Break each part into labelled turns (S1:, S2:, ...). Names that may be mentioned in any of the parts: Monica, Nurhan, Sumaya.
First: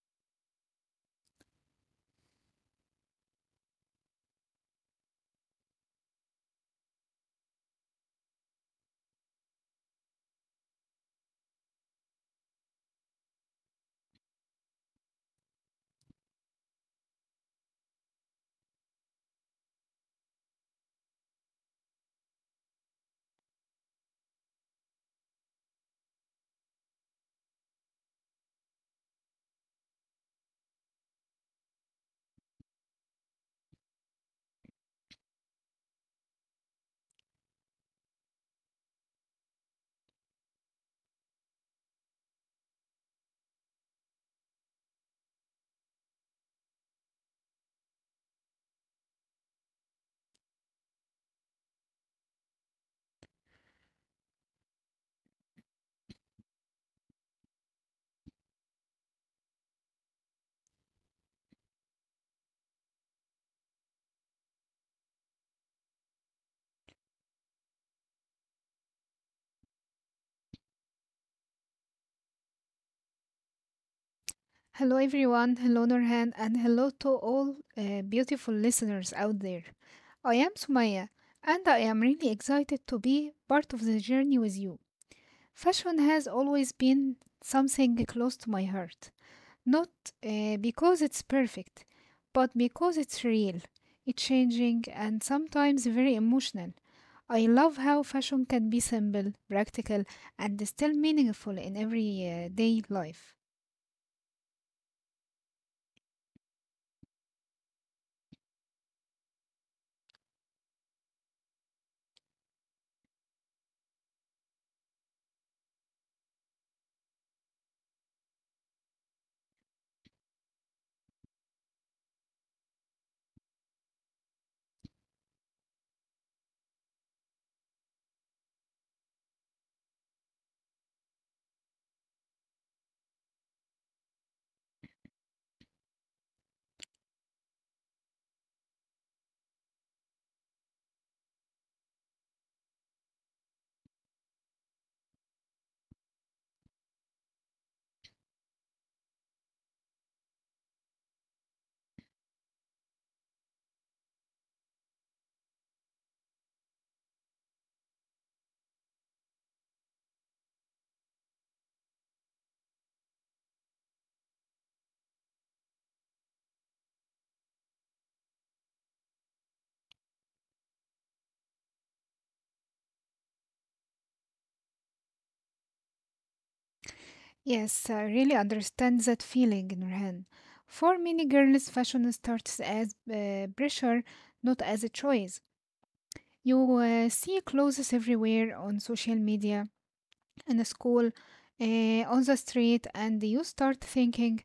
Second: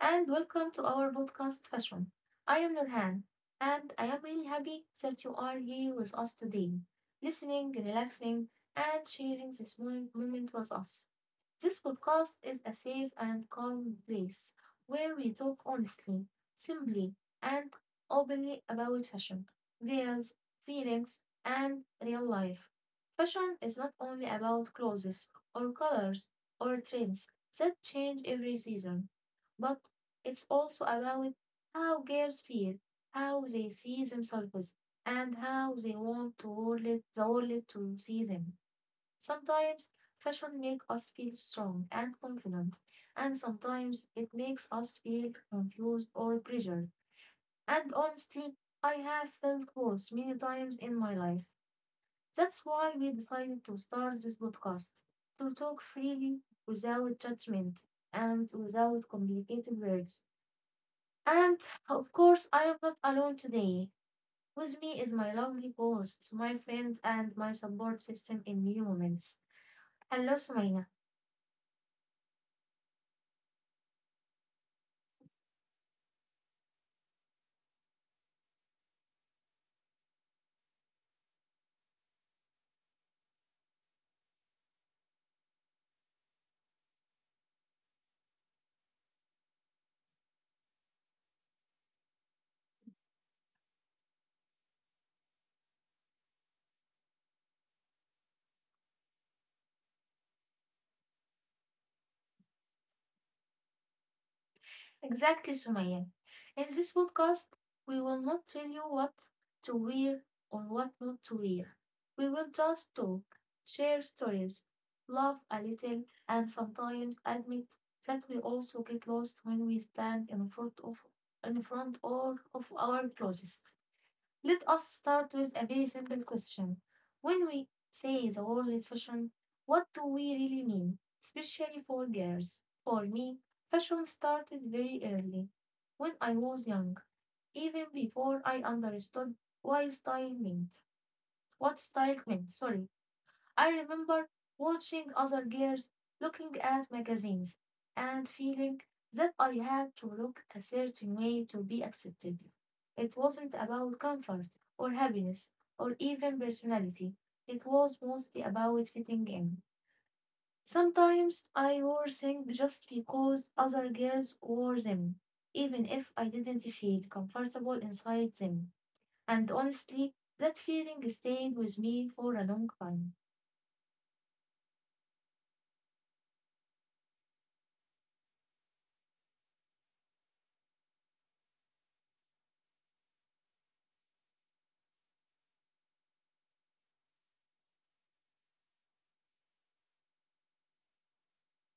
S1: and welcome to our podcast Fashion. I am Nurhan, and I am really happy that you are here with us today, listening, relaxing, and sharing this moment with us. This podcast is a safe and calm place where we talk honestly, simply, and openly about fashion, ideas, feelings, and real life. Fashion is not only about clothes or colors or trends. That change every season, but it's also about how girls feel, how they see themselves, and how they want to hold it, the world to see them. Sometimes fashion makes us feel strong and confident, and sometimes it makes us feel confused or pressured. And honestly, I have felt both many times in my life. That's why we decided to start this podcast to talk freely without judgment and without complicated words. And of course, I am not alone today. With me is my lovely host, my friend, and my support system in new moments. Hello, Sumaya.
S2: Hello, everyone. Hello, Nurhan, and hello to all beautiful listeners out there. I am Sumaya, and I am really excited to be part of the journey with you. Fashion has always been something close to my heart, not because it's perfect, but because it's real, it's changing, and sometimes very emotional. I love how fashion can be simple, practical, and still meaningful in everyday life.
S1: Exactly, Sumaya. In this podcast, we will not tell you what to wear or what not to wear. We will just talk, share stories, laugh a little, and sometimes admit that we also get lost when we stand in front of in front or of our closest. Let us start with a very simple question. When we say the word fashion, what do we really mean? Especially for girls. For me, fashion started very early, when I was young, even before I understood why style meant. What style meant, sorry. I remember watching other girls looking at magazines and feeling that I had to look a certain way to be accepted. It wasn't about comfort or happiness or even personality. It was mostly about fitting in. Sometimes I wore things just because other girls wore them, even if I didn't feel comfortable inside them. And honestly, that feeling stayed with me for a long time.
S2: Yes, I really understand that feeling, Nurhan. For many girls, fashion starts as pressure, not as a choice. You see clothes everywhere on social media, in school, on the street, and you start thinking,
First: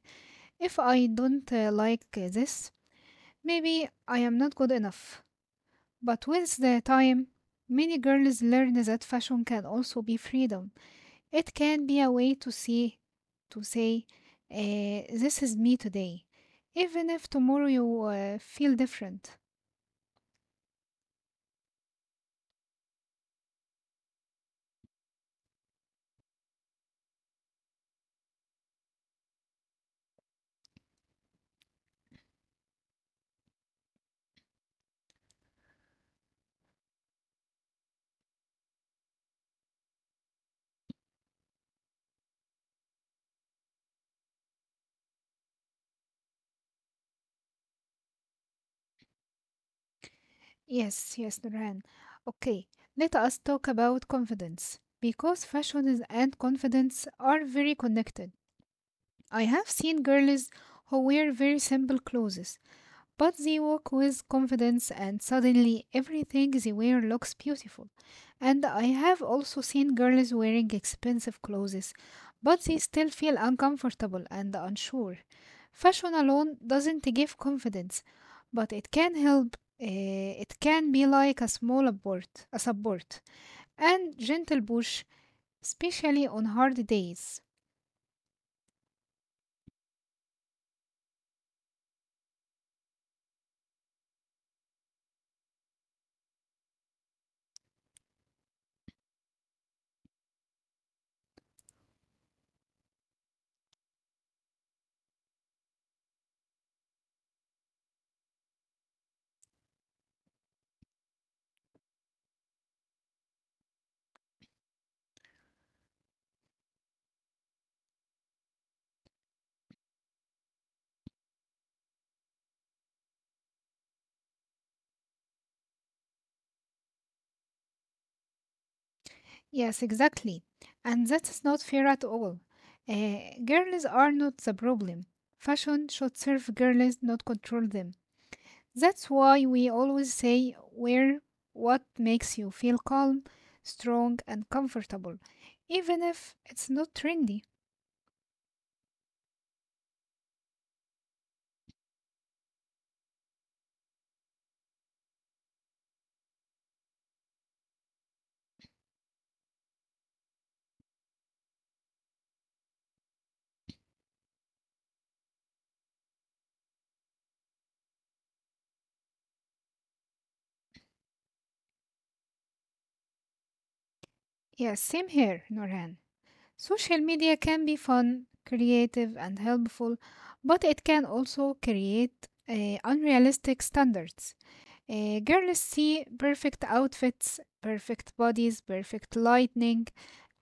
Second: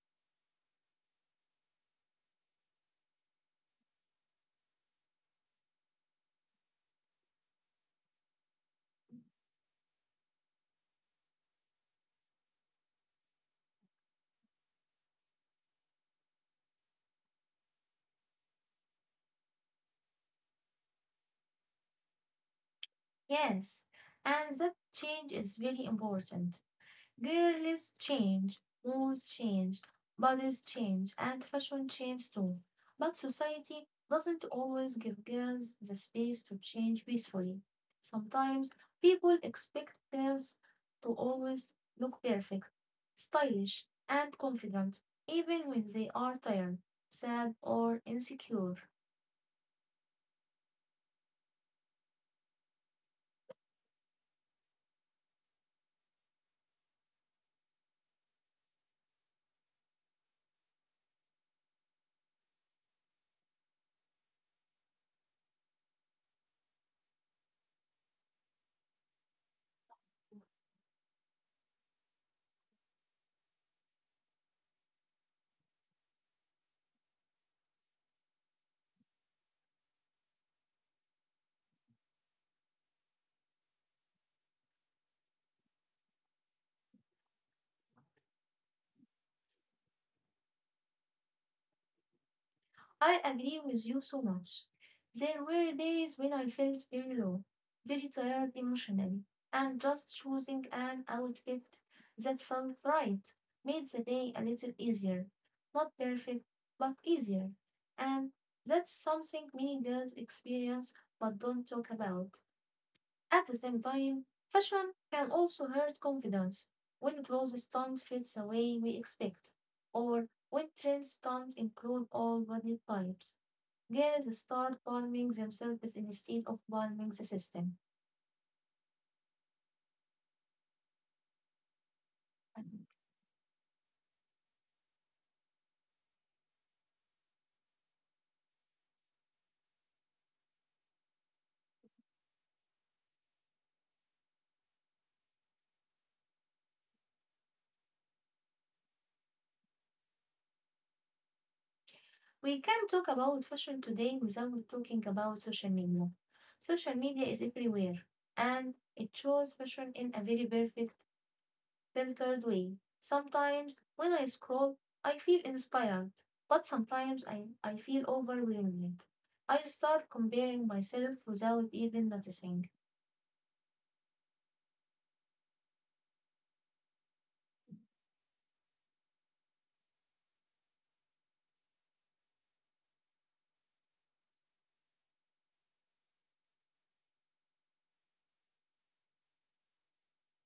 S2: if I don't like this, maybe I am not good enough. But with the time, many girls learn that fashion can also be freedom. It can be a way to see, to say, this is me today, even if tomorrow you feel different.
S1: Yes, and that change is very important. Girls change, moods change, bodies change, and fashion change too. But society doesn't always give girls the space to change peacefully. Sometimes people expect girls to always look perfect, stylish, and confident, even when they are tired, sad, or insecure.
S2: Yes, yes, Nurhan. Okay, let us talk about confidence because and confidence are very connected. I have seen girls who wear very simple clothes, but they walk with confidence, and suddenly everything they wear looks beautiful. And I have also seen girls wearing expensive clothes, but they still feel uncomfortable and unsure. Fashion alone doesn't give confidence, but it can help. It can be like a support, and gentle push, especially on hard days.
S1: I agree with you so much. There were days when I felt very low, very tired emotionally, and just choosing an outfit that felt right made the day a little easier. Not perfect, but easier. And that's something many girls experience but don't talk about. At the same time, fashion can also hurt confidence when clothes don't fit the way we expect, or when trends don't include all body types. Girls start blaming themselves instead of blaming the system.
S2: Yes, exactly. And that's not fair at all. Uh, Girls are not the problem. Fashion should serve girls, not control them. That's why we always say wear what makes you feel calm, strong, and comfortable, even if it's not trendy.
S1: We can talk about fashion today without talking about social media. Social media is everywhere, and it shows fashion in a very perfect filtered way. Sometimes when I scroll, I feel inspired, but sometimes I feel overwhelmed. I start comparing myself without even noticing.
S2: Yes, same here, Norhan. Social media can be fun, creative, and helpful, but it can also create unrealistic standards. Girls see perfect outfits, perfect bodies, perfect lighting,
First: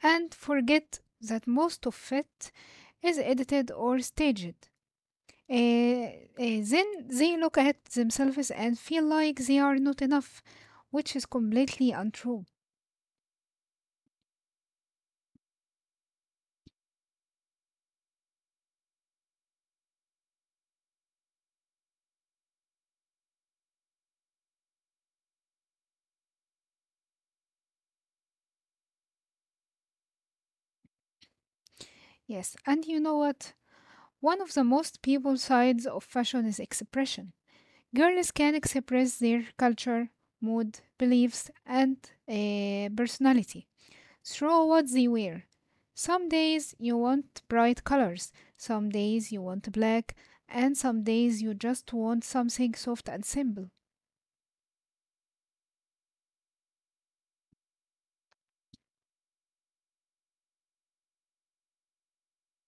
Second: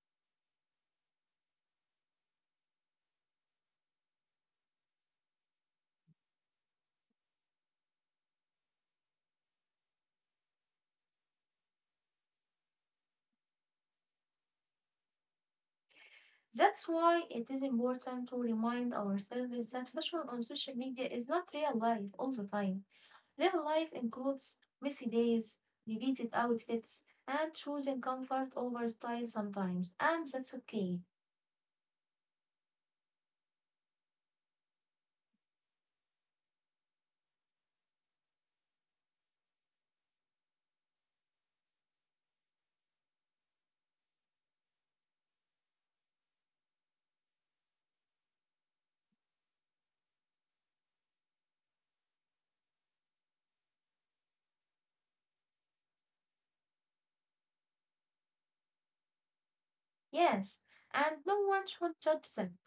S2: and forget that most of it is edited or staged. Uh, uh, then they look at themselves and feel like they are not enough, which is completely untrue.
S1: That's why it is important to remind ourselves that fashion on social media is not real life all the time. Real life includes messy days, repeated outfits, and choosing comfort over style sometimes, and that's okay.
S2: Yes, and you know what? One of the most people sides of fashion is expression. Girls can express their culture, mood, beliefs, and personality through what they wear. Some days you want bright colors, some days you want black, and some days you just want something soft and simple.
S1: Yes, and no one should judge them.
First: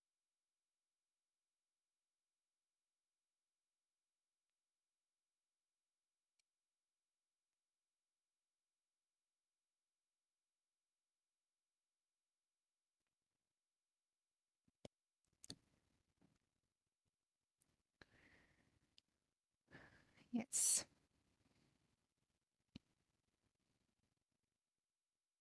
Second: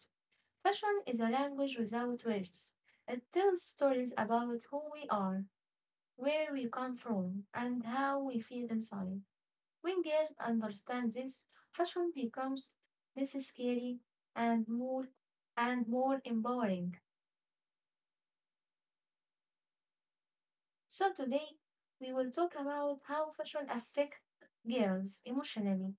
S1: Fashion is a language without words. It tells stories about who we are, where we come from, and how we feel inside. When girls understand this, fashion becomes less scary and more empowering. So
S2: Yes.
S1: today we will talk about how fashion affects girls emotionally,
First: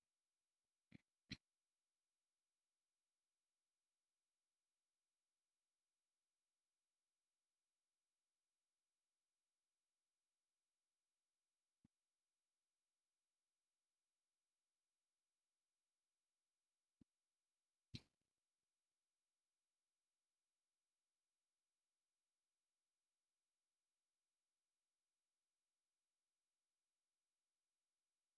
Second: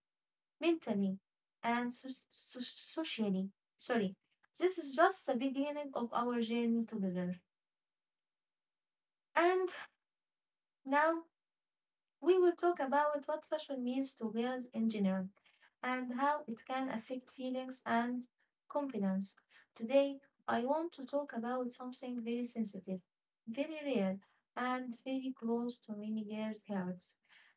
S1: mentally, and socially. Sorry, this is just the beginning of our journey together. And now we will talk about what fashion means to girls in general and how it can affect feelings and confidence. Today, I want to talk about something very sensitive, very real, and very close to many girls' hearts,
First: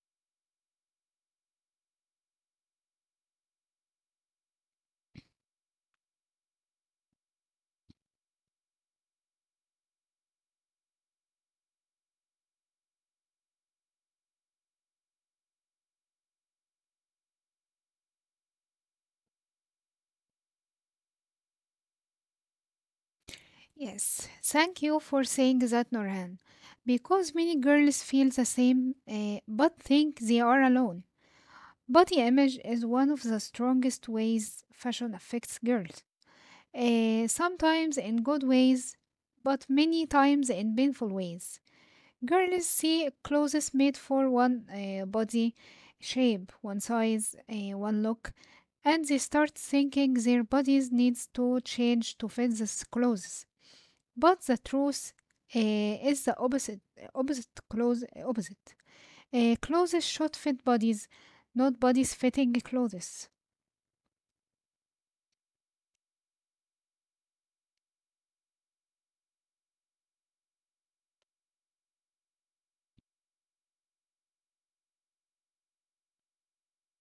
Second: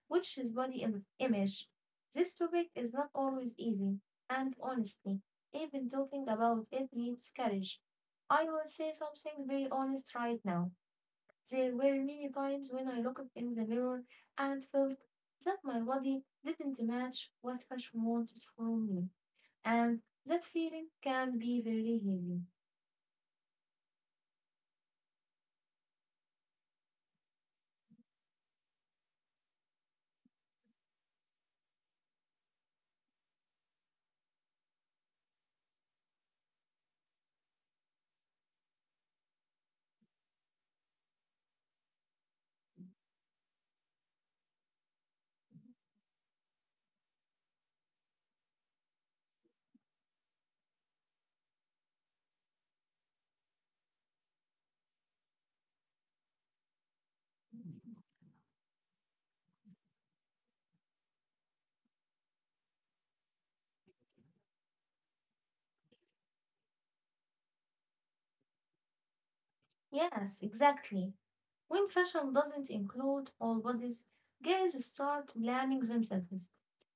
S1: which is body image. This topic is not always easy, and honestly, even talking about it needs courage. I will say something very honest right now. There were many times when I looked in the mirror and felt that my body didn't match what fashion wanted from me. And that feeling can be very heavy.
S2: Yes. Thank you for saying that, Norhan. Because many girls feel the same but think they are alone. Body image is one of the strongest ways fashion affects girls. Sometimes in good ways, but many times in painful ways. Girls see clothes made for one body shape, one size, one look, and they start thinking their bodies needs to change to fit these clothes. But the truth is the opposite. Opposite. Clothes should fit bodies, not bodies fitting clothes.
S1: Yes, exactly. When fashion doesn't include all bodies, girls start blaming themselves.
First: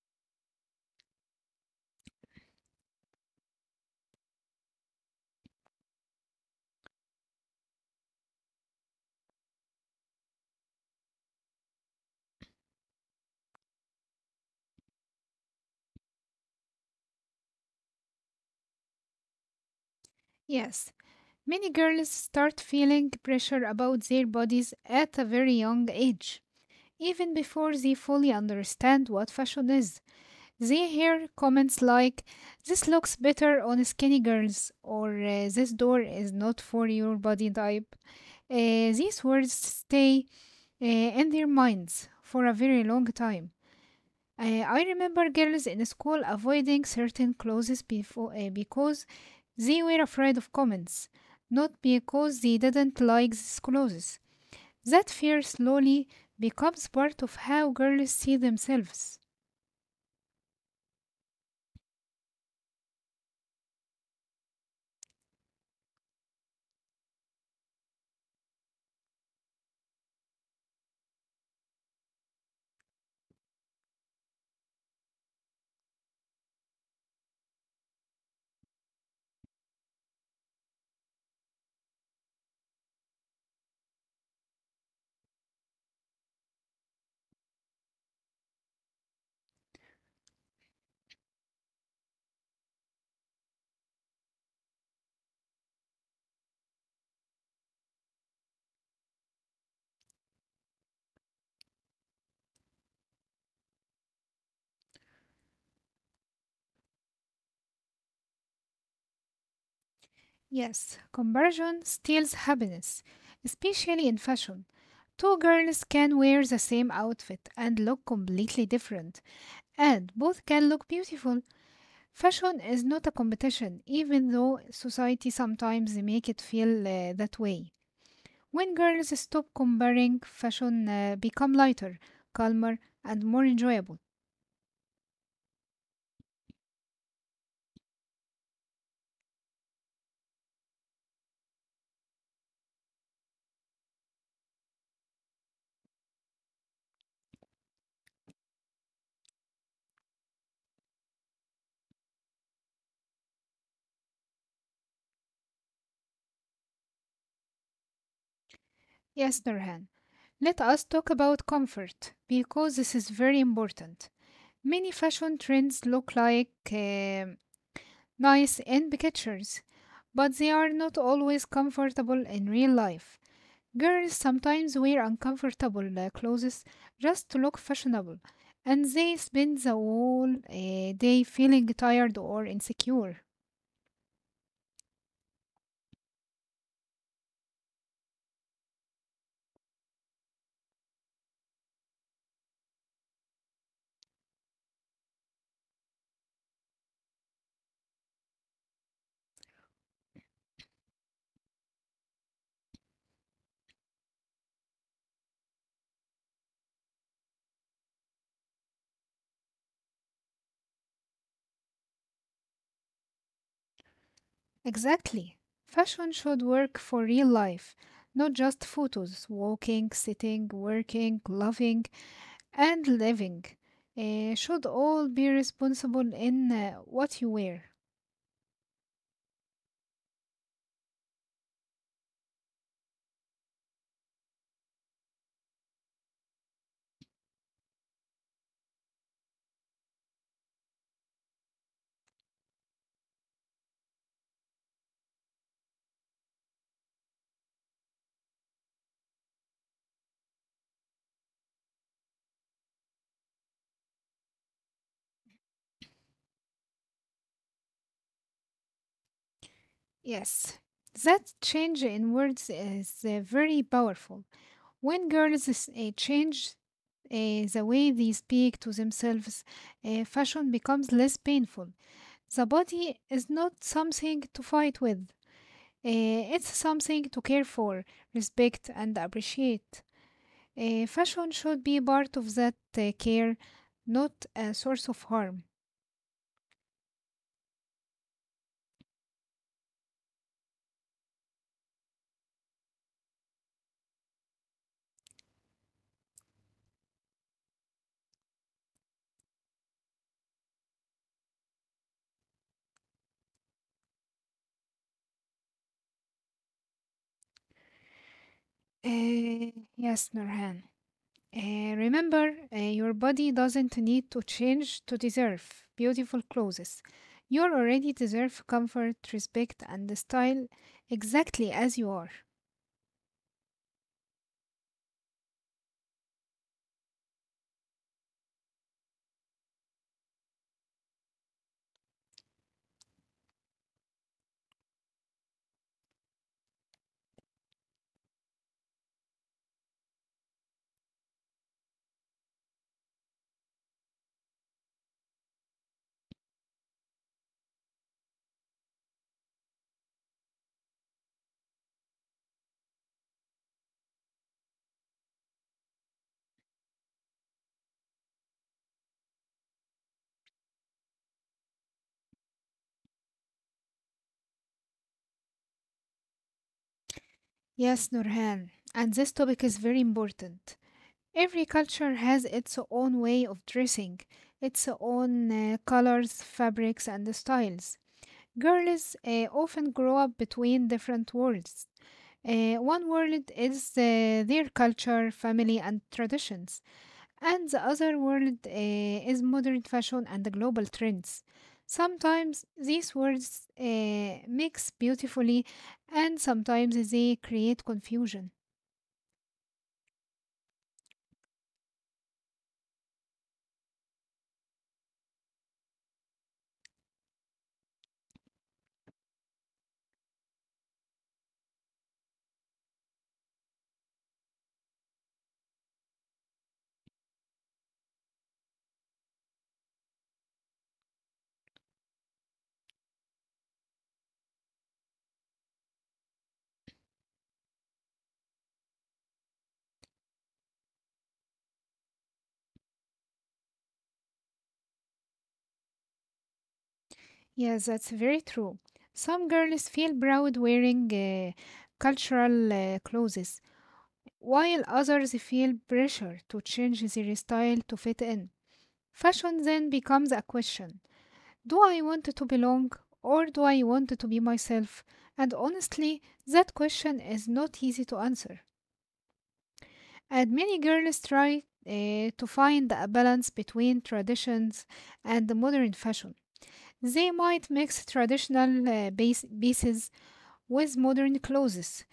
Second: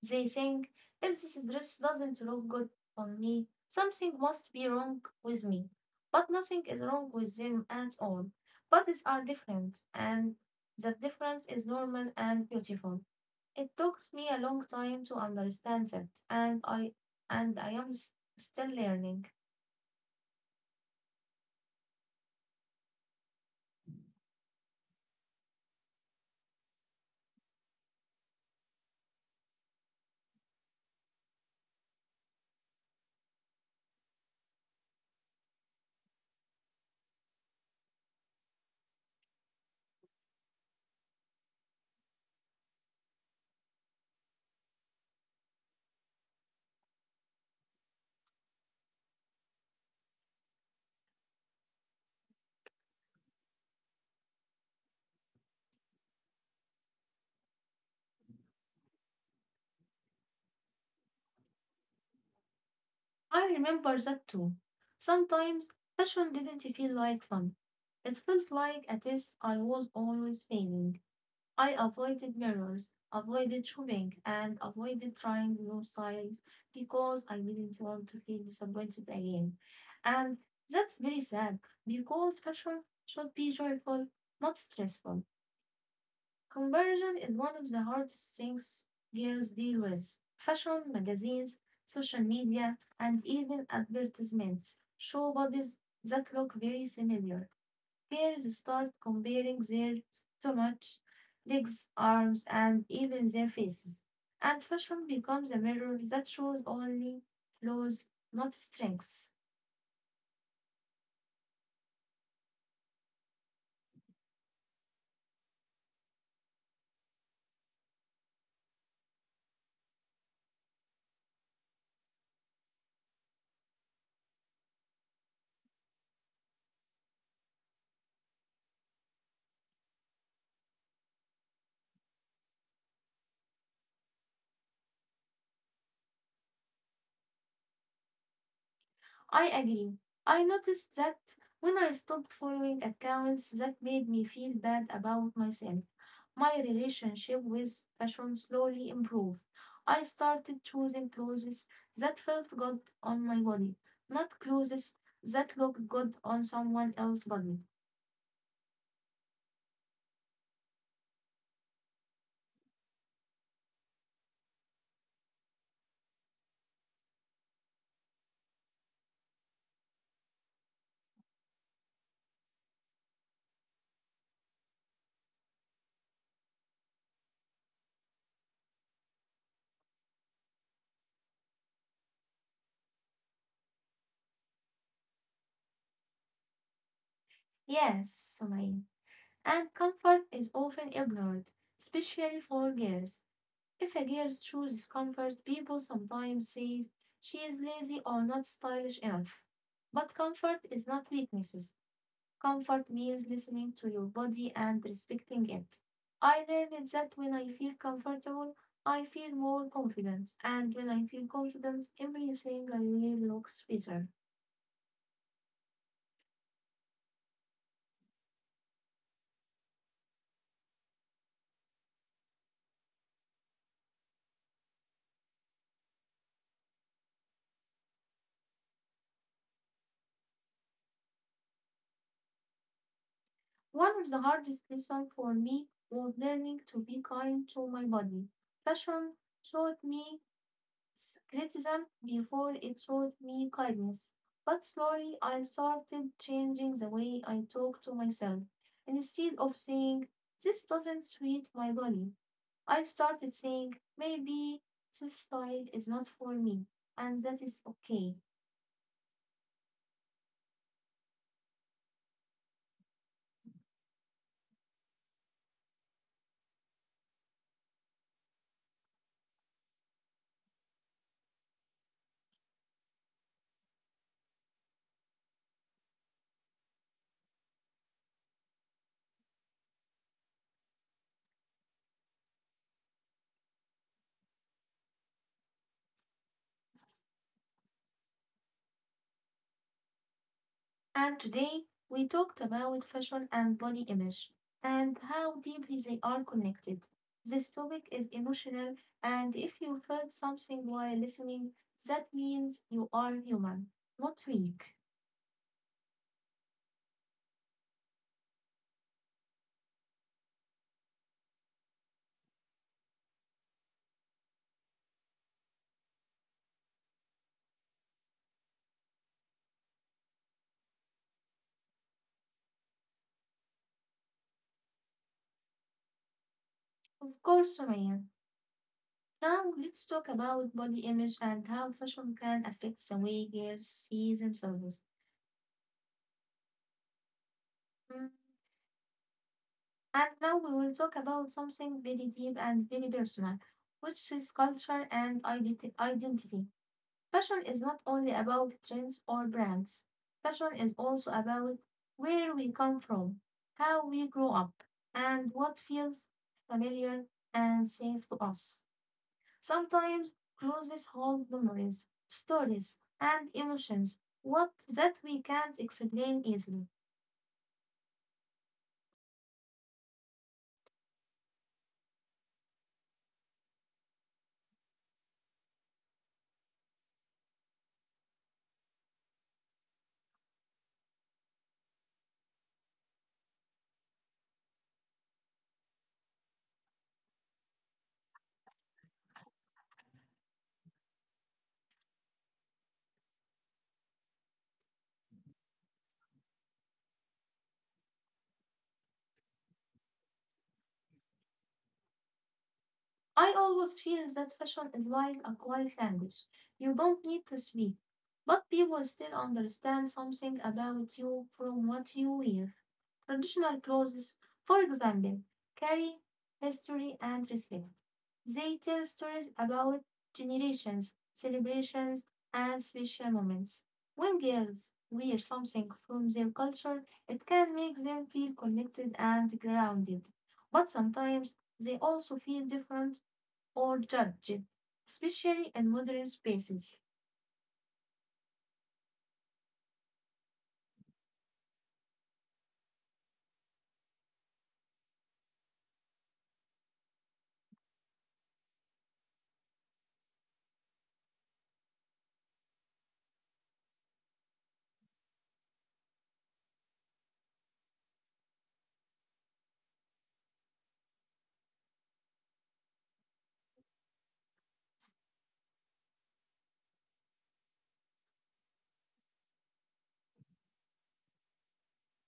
S1: They think, if this dress doesn't look good on me, something must be wrong with me. But nothing is wrong with them at all. Bodies are different, and that difference is normal and beautiful. It took me a long time to understand that, and I am still learning.
S2: Yes, many girls start feeling pressure about their bodies at a very young age, even before they fully understand what fashion is. They hear comments like, this looks better on skinny girls, or this door is not for your body type. These words stay in their minds for a very long time. I remember girls in school avoiding certain clothes before, because they were afraid of comments, not because they didn't like these clothes. That fear slowly becomes part of how girls see themselves.
S1: I remember that too. Sometimes fashion didn't feel like fun. It felt like a test I was always failing. I avoided mirrors, avoided shopping, and avoided trying new styles because I didn't want to feel disappointed again. And that's very sad because fashion should be joyful, not stressful. Comparison is one of the hardest things girls deal with. Fashion magazines, social media, and even advertisements show bodies that look very similar. Girls start comparing their stomach, legs, arms, and even their faces. And fashion becomes a mirror that shows only flaws, not strengths.
S2: Yes, comparison steals happiness, especially in fashion. Two girls can wear the same outfit and look completely different, and both can look beautiful. Fashion is not a competition, even though society sometimes make it feel that way. When girls stop comparing, fashion become lighter, calmer, and more enjoyable.
S1: I agree. I noticed that when I stopped following accounts that made me feel bad about myself, my relationship with fashion slowly improved. I started choosing clothes that felt good on my body, not clothes that looked good on someone else's body.
S2: Yes, Nurhan. Let us talk about comfort because this is very important. Many fashion trends look like nice in pictures, but they are not always comfortable in real life. Girls sometimes wear uncomfortable clothes just to look fashionable, and they spend the whole day feeling tired or insecure.
S1: Yes, Sumayn. And comfort is often ignored, especially for girls. If a girl chooses comfort, people sometimes say she is lazy or not stylish enough. But comfort is not weaknesses. Comfort means listening to your body and respecting it. I learned that when I feel comfortable, I feel more confident, and when I feel confident, everything I wear looks better.
S2: Exactly. Fashion should work for real life, not just photos. Walking, sitting, working, loving, and living should all be responsible in what you wear.
S1: One of the hardest lessons for me was learning to be kind to my body. Fashion taught me criticism before it showed me kindness. But slowly I started changing the way I talk to myself. Instead of saying, this doesn't suit my body, I started saying, maybe this style is not for me, and that is okay.
S2: Yes, that change in words is very powerful. When change the way they speak to themselves, fashion becomes less painful. The body is not something to fight with. It's something to care for, respect, and appreciate. Fashion should be part of that care, not a source of harm.
S1: And today we talked about fashion and body image and how deeply they are connected. This topic is emotional, and if you felt something while listening, that means you are human, not weak.
S2: Eh, yes, Nurhan. Remember, your body doesn't need to change to deserve beautiful clothes. You already deserve comfort, respect, and style exactly as you are.
S1: Of course, Sumaya. Now let's talk about body image and how fashion can affect the way girls see themselves. Mm, and now we will talk about something very deep and very personal, which is culture and identity. Fashion is not only about trends or brands. Fashion is also about where we come from, how we grow up, and what feels familiar and safe to us. Sometimes clothes hold memories, stories, and emotions what that we can't explain easily.
S2: Yes, Nurhan. And this topic is very important. Every culture has its own way of dressing, its own colors, fabrics, and styles. Girls often grow up between different worlds. One world is their culture, family, and traditions, and the other world is modern fashion and the global trends. Sometimes these worlds mix beautifully, and sometimes they create confusion.
S1: I always feel that fashion is like a quiet language. You don't need to speak, but people still understand something about you from what you wear. Traditional clothes, for example, carry history and respect. They tell stories about generations, celebrations, and special moments. When girls wear something from their culture, it can make them feel connected and grounded. But sometimes they also feel different or judged, especially in modern spaces.
S2: Yes, that's very true. Some girls feel proud wearing cultural clothes, while others feel pressure to change their style to fit in. Fashion then becomes a question: do I want to belong or do I want to be myself? And honestly, that question is not easy to answer. And many girls try to find a balance between traditions and the modern fashion. They might mix traditional pieces with modern clothes.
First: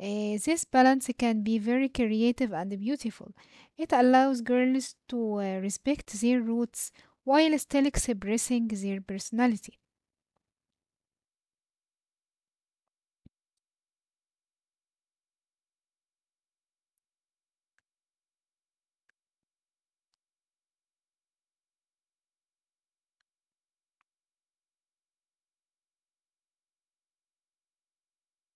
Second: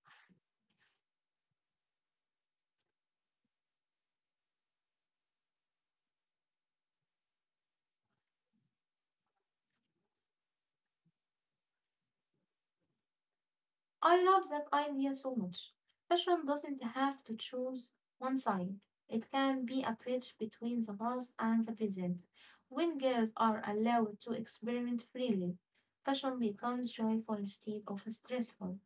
S2: This balance can be very creative and beautiful. It allows girls to respect their roots while still expressing their personality.
S1: I love that idea so much. Fashion doesn't have to choose one side, it can be a bridge between the past and the present. When girls are allowed to experiment freely, fashion becomes joyful instead of stressful.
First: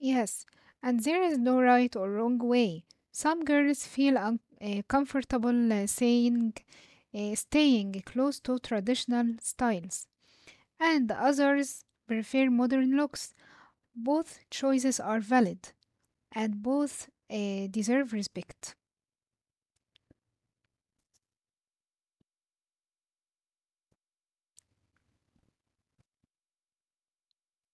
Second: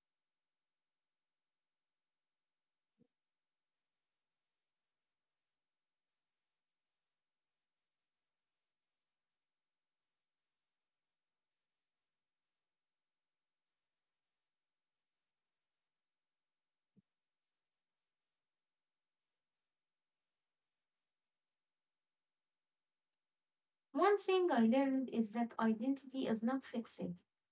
S2: Yes, and there is no right or wrong way. Some girls feel comfortable staying close to traditional styles, and others prefer modern looks. Both choices are valid, and both deserve respect.
S1: One thing I learned is that identity is not fixed.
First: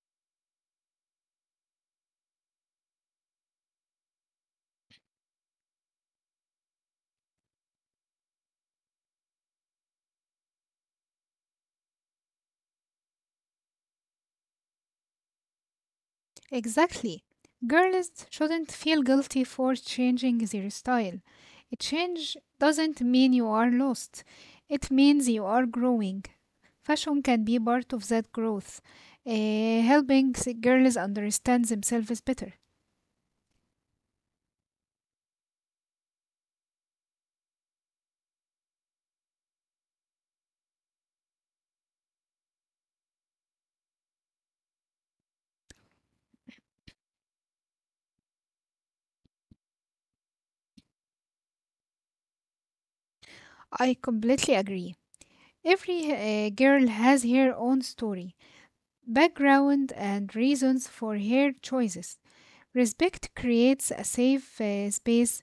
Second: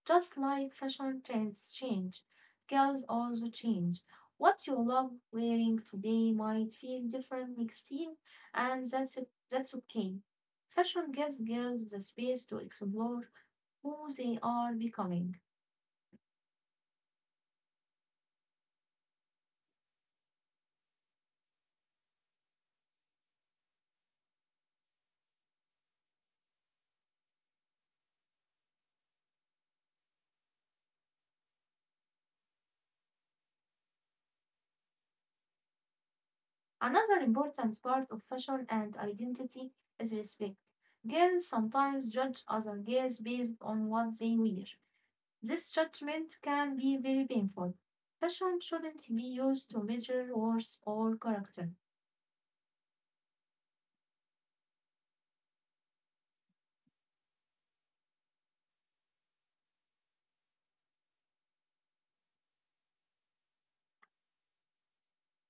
S1: Just like fashion trends change, girls also change. What you love wearing today might feel different next year, and that's okay. Fashion gives girls the space to explore who they are becoming.
S2: Exactly. Girls shouldn't feel guilty for changing their style. A change doesn't mean you are lost. It means you are growing. Fashion can be part of that growth, girls understand themselves better.
S1: Another important part of fashion and identity is respect. Girls sometimes judge other girls based on what they wear. This judgment can be very painful. Fashion shouldn't be used to measure worth or character.
S2: I completely agree. Every girl has her own story, background, and reasons for her choices. Respect creates a safe space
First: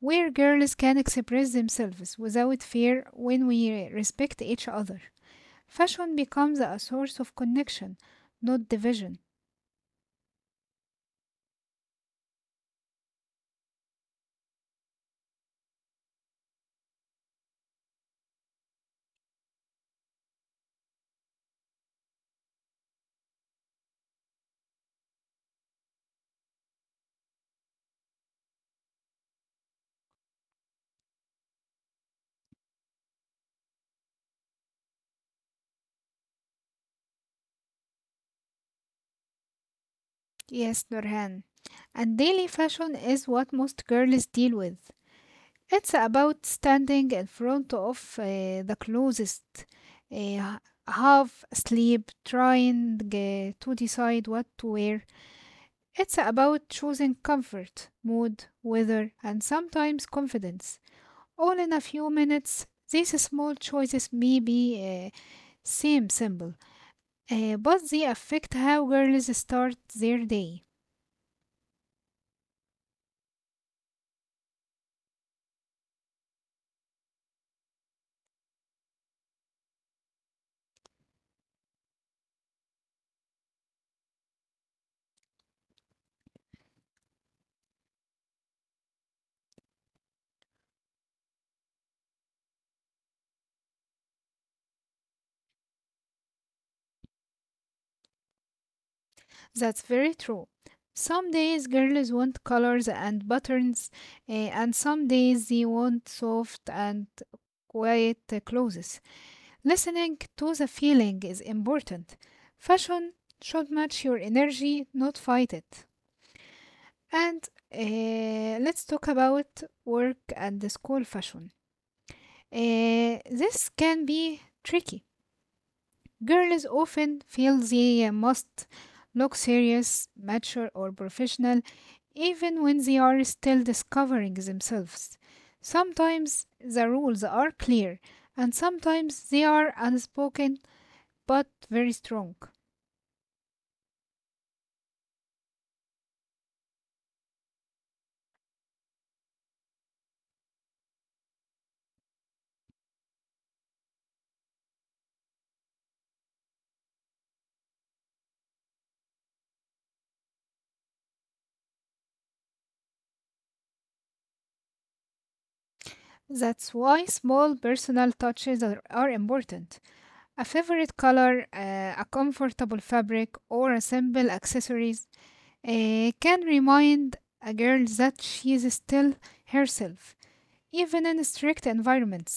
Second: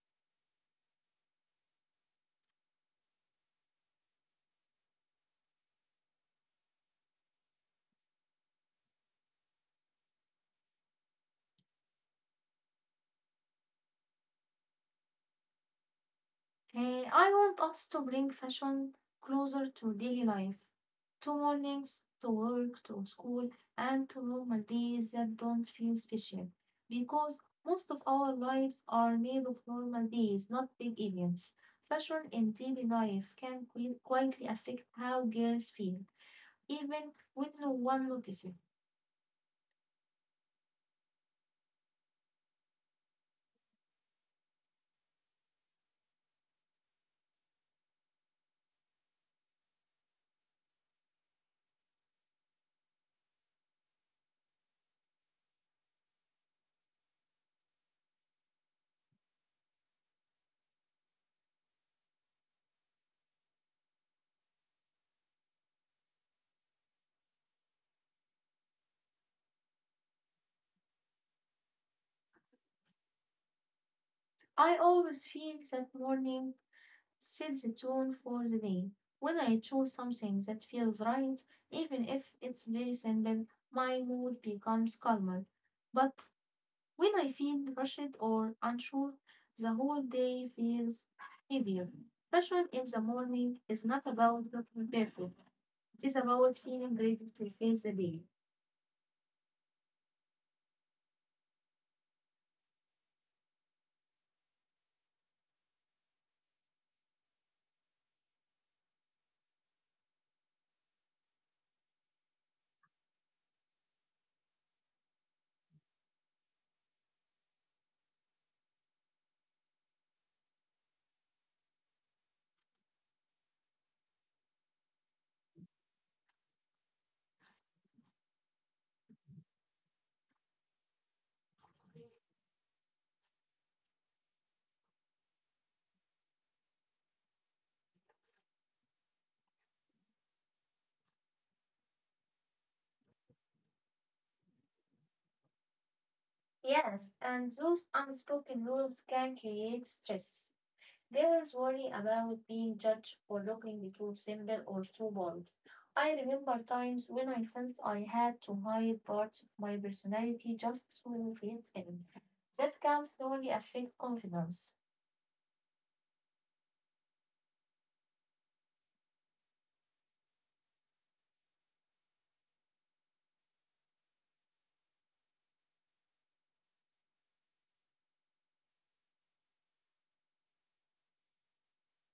S2: where girls can express themselves without fear when we respect each other. Fashion becomes a source of connection, not division.
S1: I want us to bring fashion closer to daily life, to mornings, to work, to school, and to normal days that don't feel special. Because most of our lives are made of normal days, not big events. Fashion in daily life can quietly affect how girls feel, even when no one notices.
S2: Yes, Nurhan. And daily fashion is what most girls deal with. It's about standing in front of the closest uh, half asleep, trying to decide what to wear. It's about choosing comfort, mood, weather, and sometimes confidence. All in a few minutes, these small choices may be seem simple, but they affect how girls start their day.
S1: I always feel that morning sets the tone for the day. When I choose something that feels right, even if it's very simple, my mood becomes calmer. But when I feel rushed or unsure, the whole day feels heavier. Fashion in the morning is not about looking perfect, it is about feeling ready to face the day.
S2: That's very true. Some days girls want colors and buttons, and some days they want soft and quiet clothes. Listening to the feeling is important. Fashion should match your energy, not fight it. And let's talk about work and the school fashion. This can be tricky. Girls often feel they must look serious, mature, or professional, even when they are still discovering themselves. Sometimes the rules are clear, and sometimes they are unspoken but very strong.
S1: Yes, and those unspoken rules can create stress. Girls worry about being judged for looking too simple or too bold. I remember times when I felt I had to hide parts of my personality just to fit in. That can slowly affect confidence.
S2: That's why small personal touches are important. A favorite color, a comfortable fabric, or a simple accessories can remind a girl that she is still herself, even in strict environments.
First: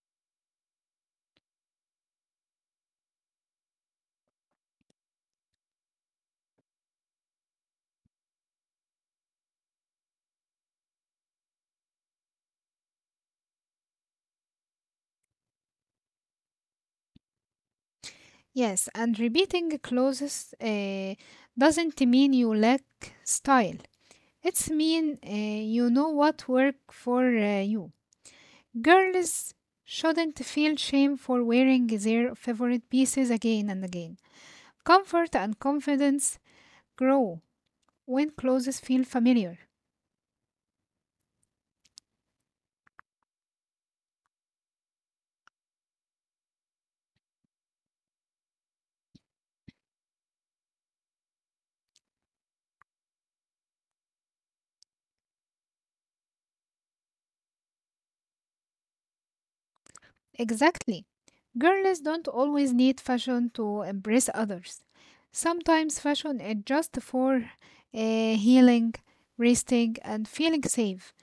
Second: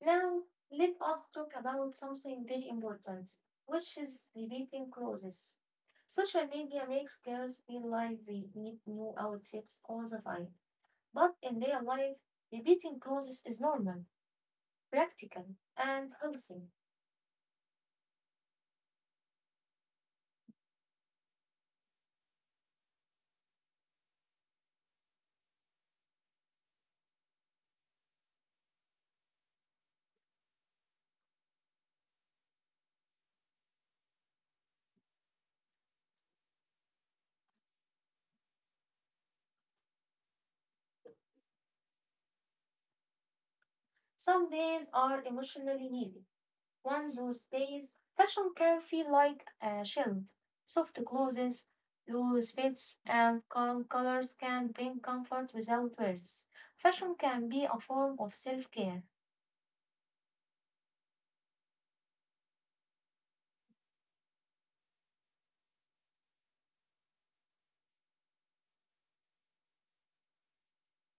S1: Now, let us talk about something very important, which is repeating clothes. Social media makes girls feel like they need new outfits all the time, but in real life, repeating clothes is normal, practical, and healthy.
S2: Yes, and repeating clothes doesn't mean you lack style. It's mean you know what work for you. Girls shouldn't feel shame for wearing their favorite pieces again and again. Comfort and confidence grow when clothes feel familiar.
S1: Some days are emotionally heavy, ones whose days fashion can feel like a shield. Soft clothes, loose fits, and calm colors can bring comfort without words. Fashion can be a form of self care.
S2: Exactly. Girls don't always need fashion to impress others. Sometimes fashion is just for healing, resting, and feeling safe.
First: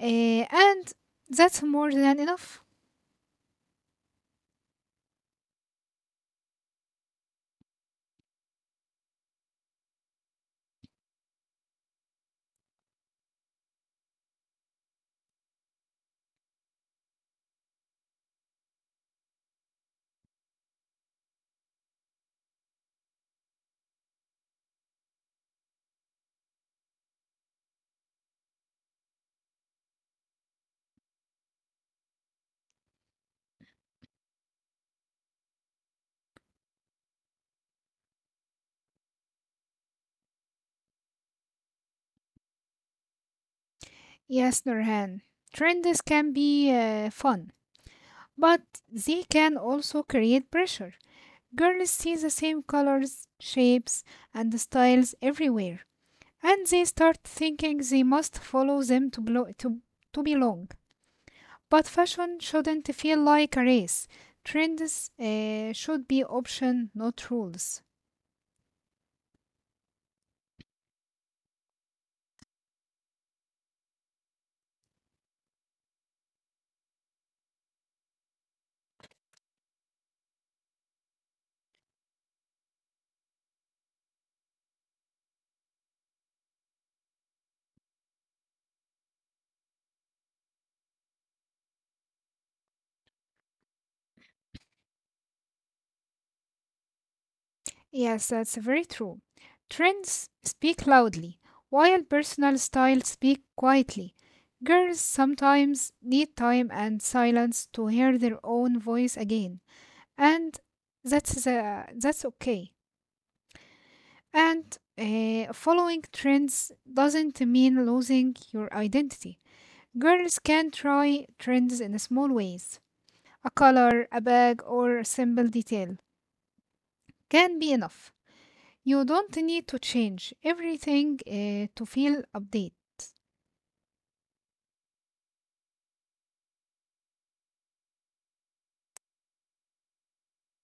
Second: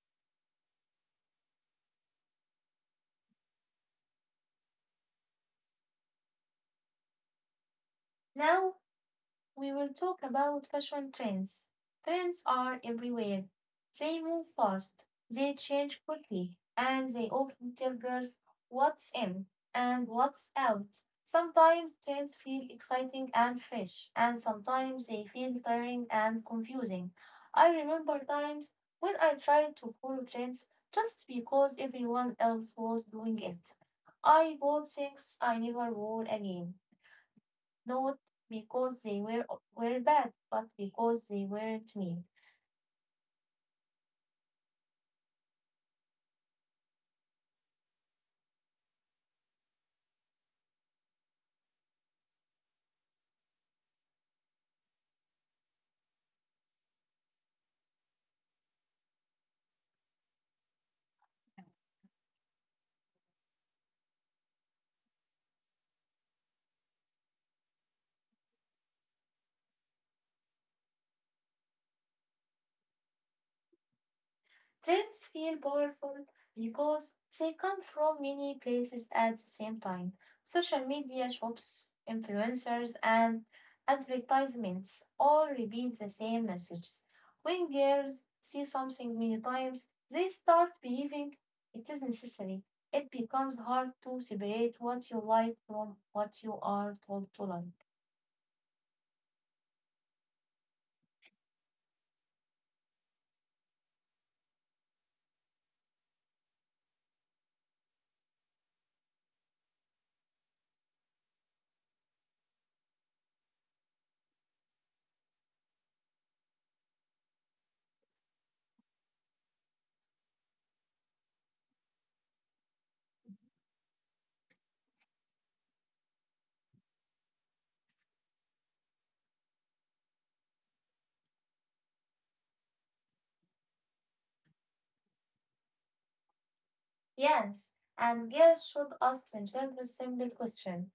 S2: And that's more than enough.
S1: Now, we will talk about fashion trends. Trends are everywhere. They move fast, they change quickly, and they often tell girls what's in and what's out. Sometimes trends feel exciting and fresh, and sometimes they feel tiring and confusing. I remember times when I tried to follow trends just because everyone else was doing it. I bought things I never wore again not because were bad, but because they weren't mean.
S2: Yes, Nurhan. Trends can be fun, but they can also create pressure. Girls see the same colors, shapes, and styles everywhere and they start thinking they must follow them to belong. But fashion shouldn't feel like a race. Trends should be option, not rules.
S1: Trends feel powerful because they come from many places at the same time. Social media, shops, influencers, and advertisements all repeat the same messages. When girls see something many times, they start believing it is necessary. It becomes hard to separate what you like from what you are told to like.
S2: Yes, that's very true. Trends speak loudly, while personal style speak quietly. Girls sometimes need time and silence to hear their own voice again, and that's okay. And following trends doesn't mean losing your identity. Girls can try trends in small ways. A color, a bag, or a simple detail can be enough. You don't need to change everything to feel update.
S1: Yes, and girls should ask themselves a simple question.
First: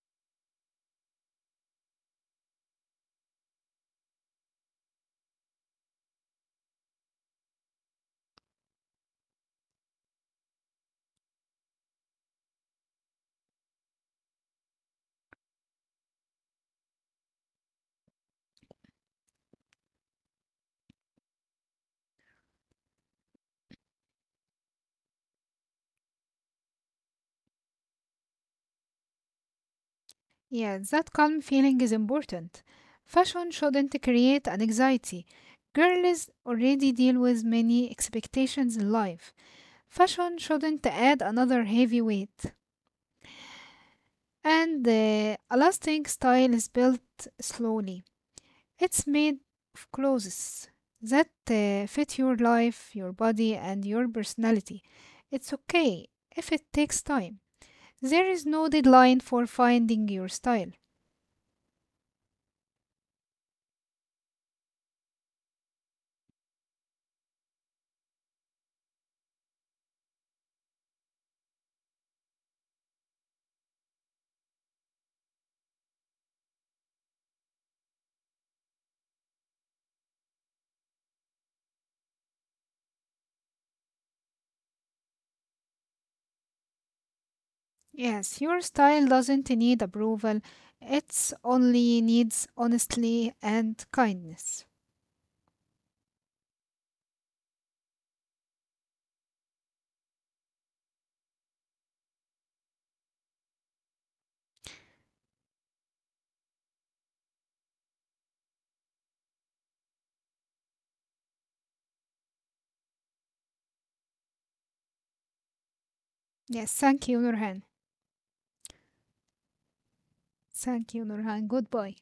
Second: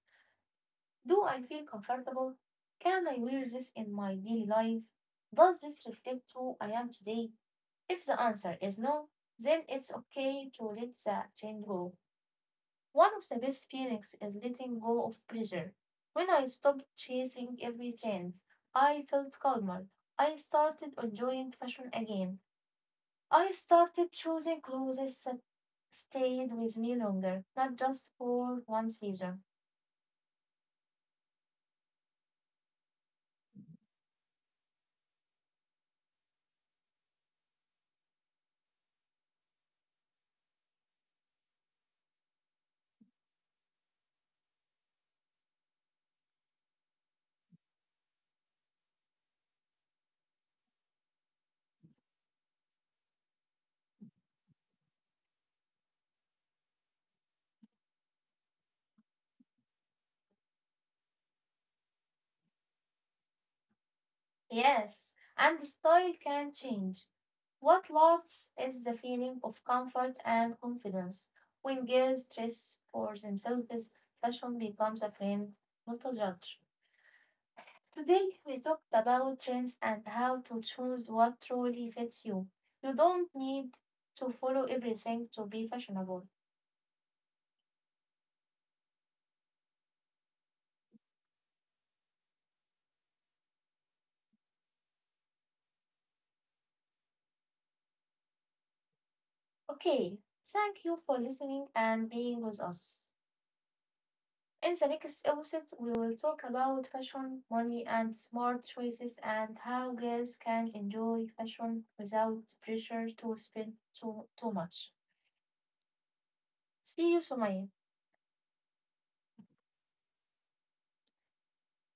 S1: Do I feel comfortable? Can I wear this in my daily life? Does this reflect who I am today? If the answer is no, then it's okay to let the change go. One of the best feelings is letting go of pressure. When I stopped chasing every trend, I felt calmer. I started enjoying fashion again. I started choosing clothes that stayed with me longer, not just for one season.
S2: Yeah, that calm feeling is important. Fashion shouldn't create an anxiety. Girls already deal with many expectations in life. Fashion shouldn't add another heavy weight. And the elastic style is built slowly. It's made of clothes that fit your life, your body, and your personality. It's okay if it takes time. There is no deadline for finding your style.
S1: Yes, and the style can change. What lasts is the feeling of comfort and confidence. When girls dress for themselves, fashion becomes a friend, not a judge. Today, we talked about trends and how to choose what truly fits you. You don't need to follow everything to be fashionable.
S2: Yes, your style doesn't need approval, it's only needs honesty and kindness.
S1: Okay, thank you for listening and being with us. In the next episode, we will talk about fashion, money, and smart choices and how girls can enjoy fashion without pressure to spend too much.
S2: Yes, thank you,
S1: See you,
S2: Nurhan.
S1: Sumaya.
S2: Thank you, Nurhan. Goodbye.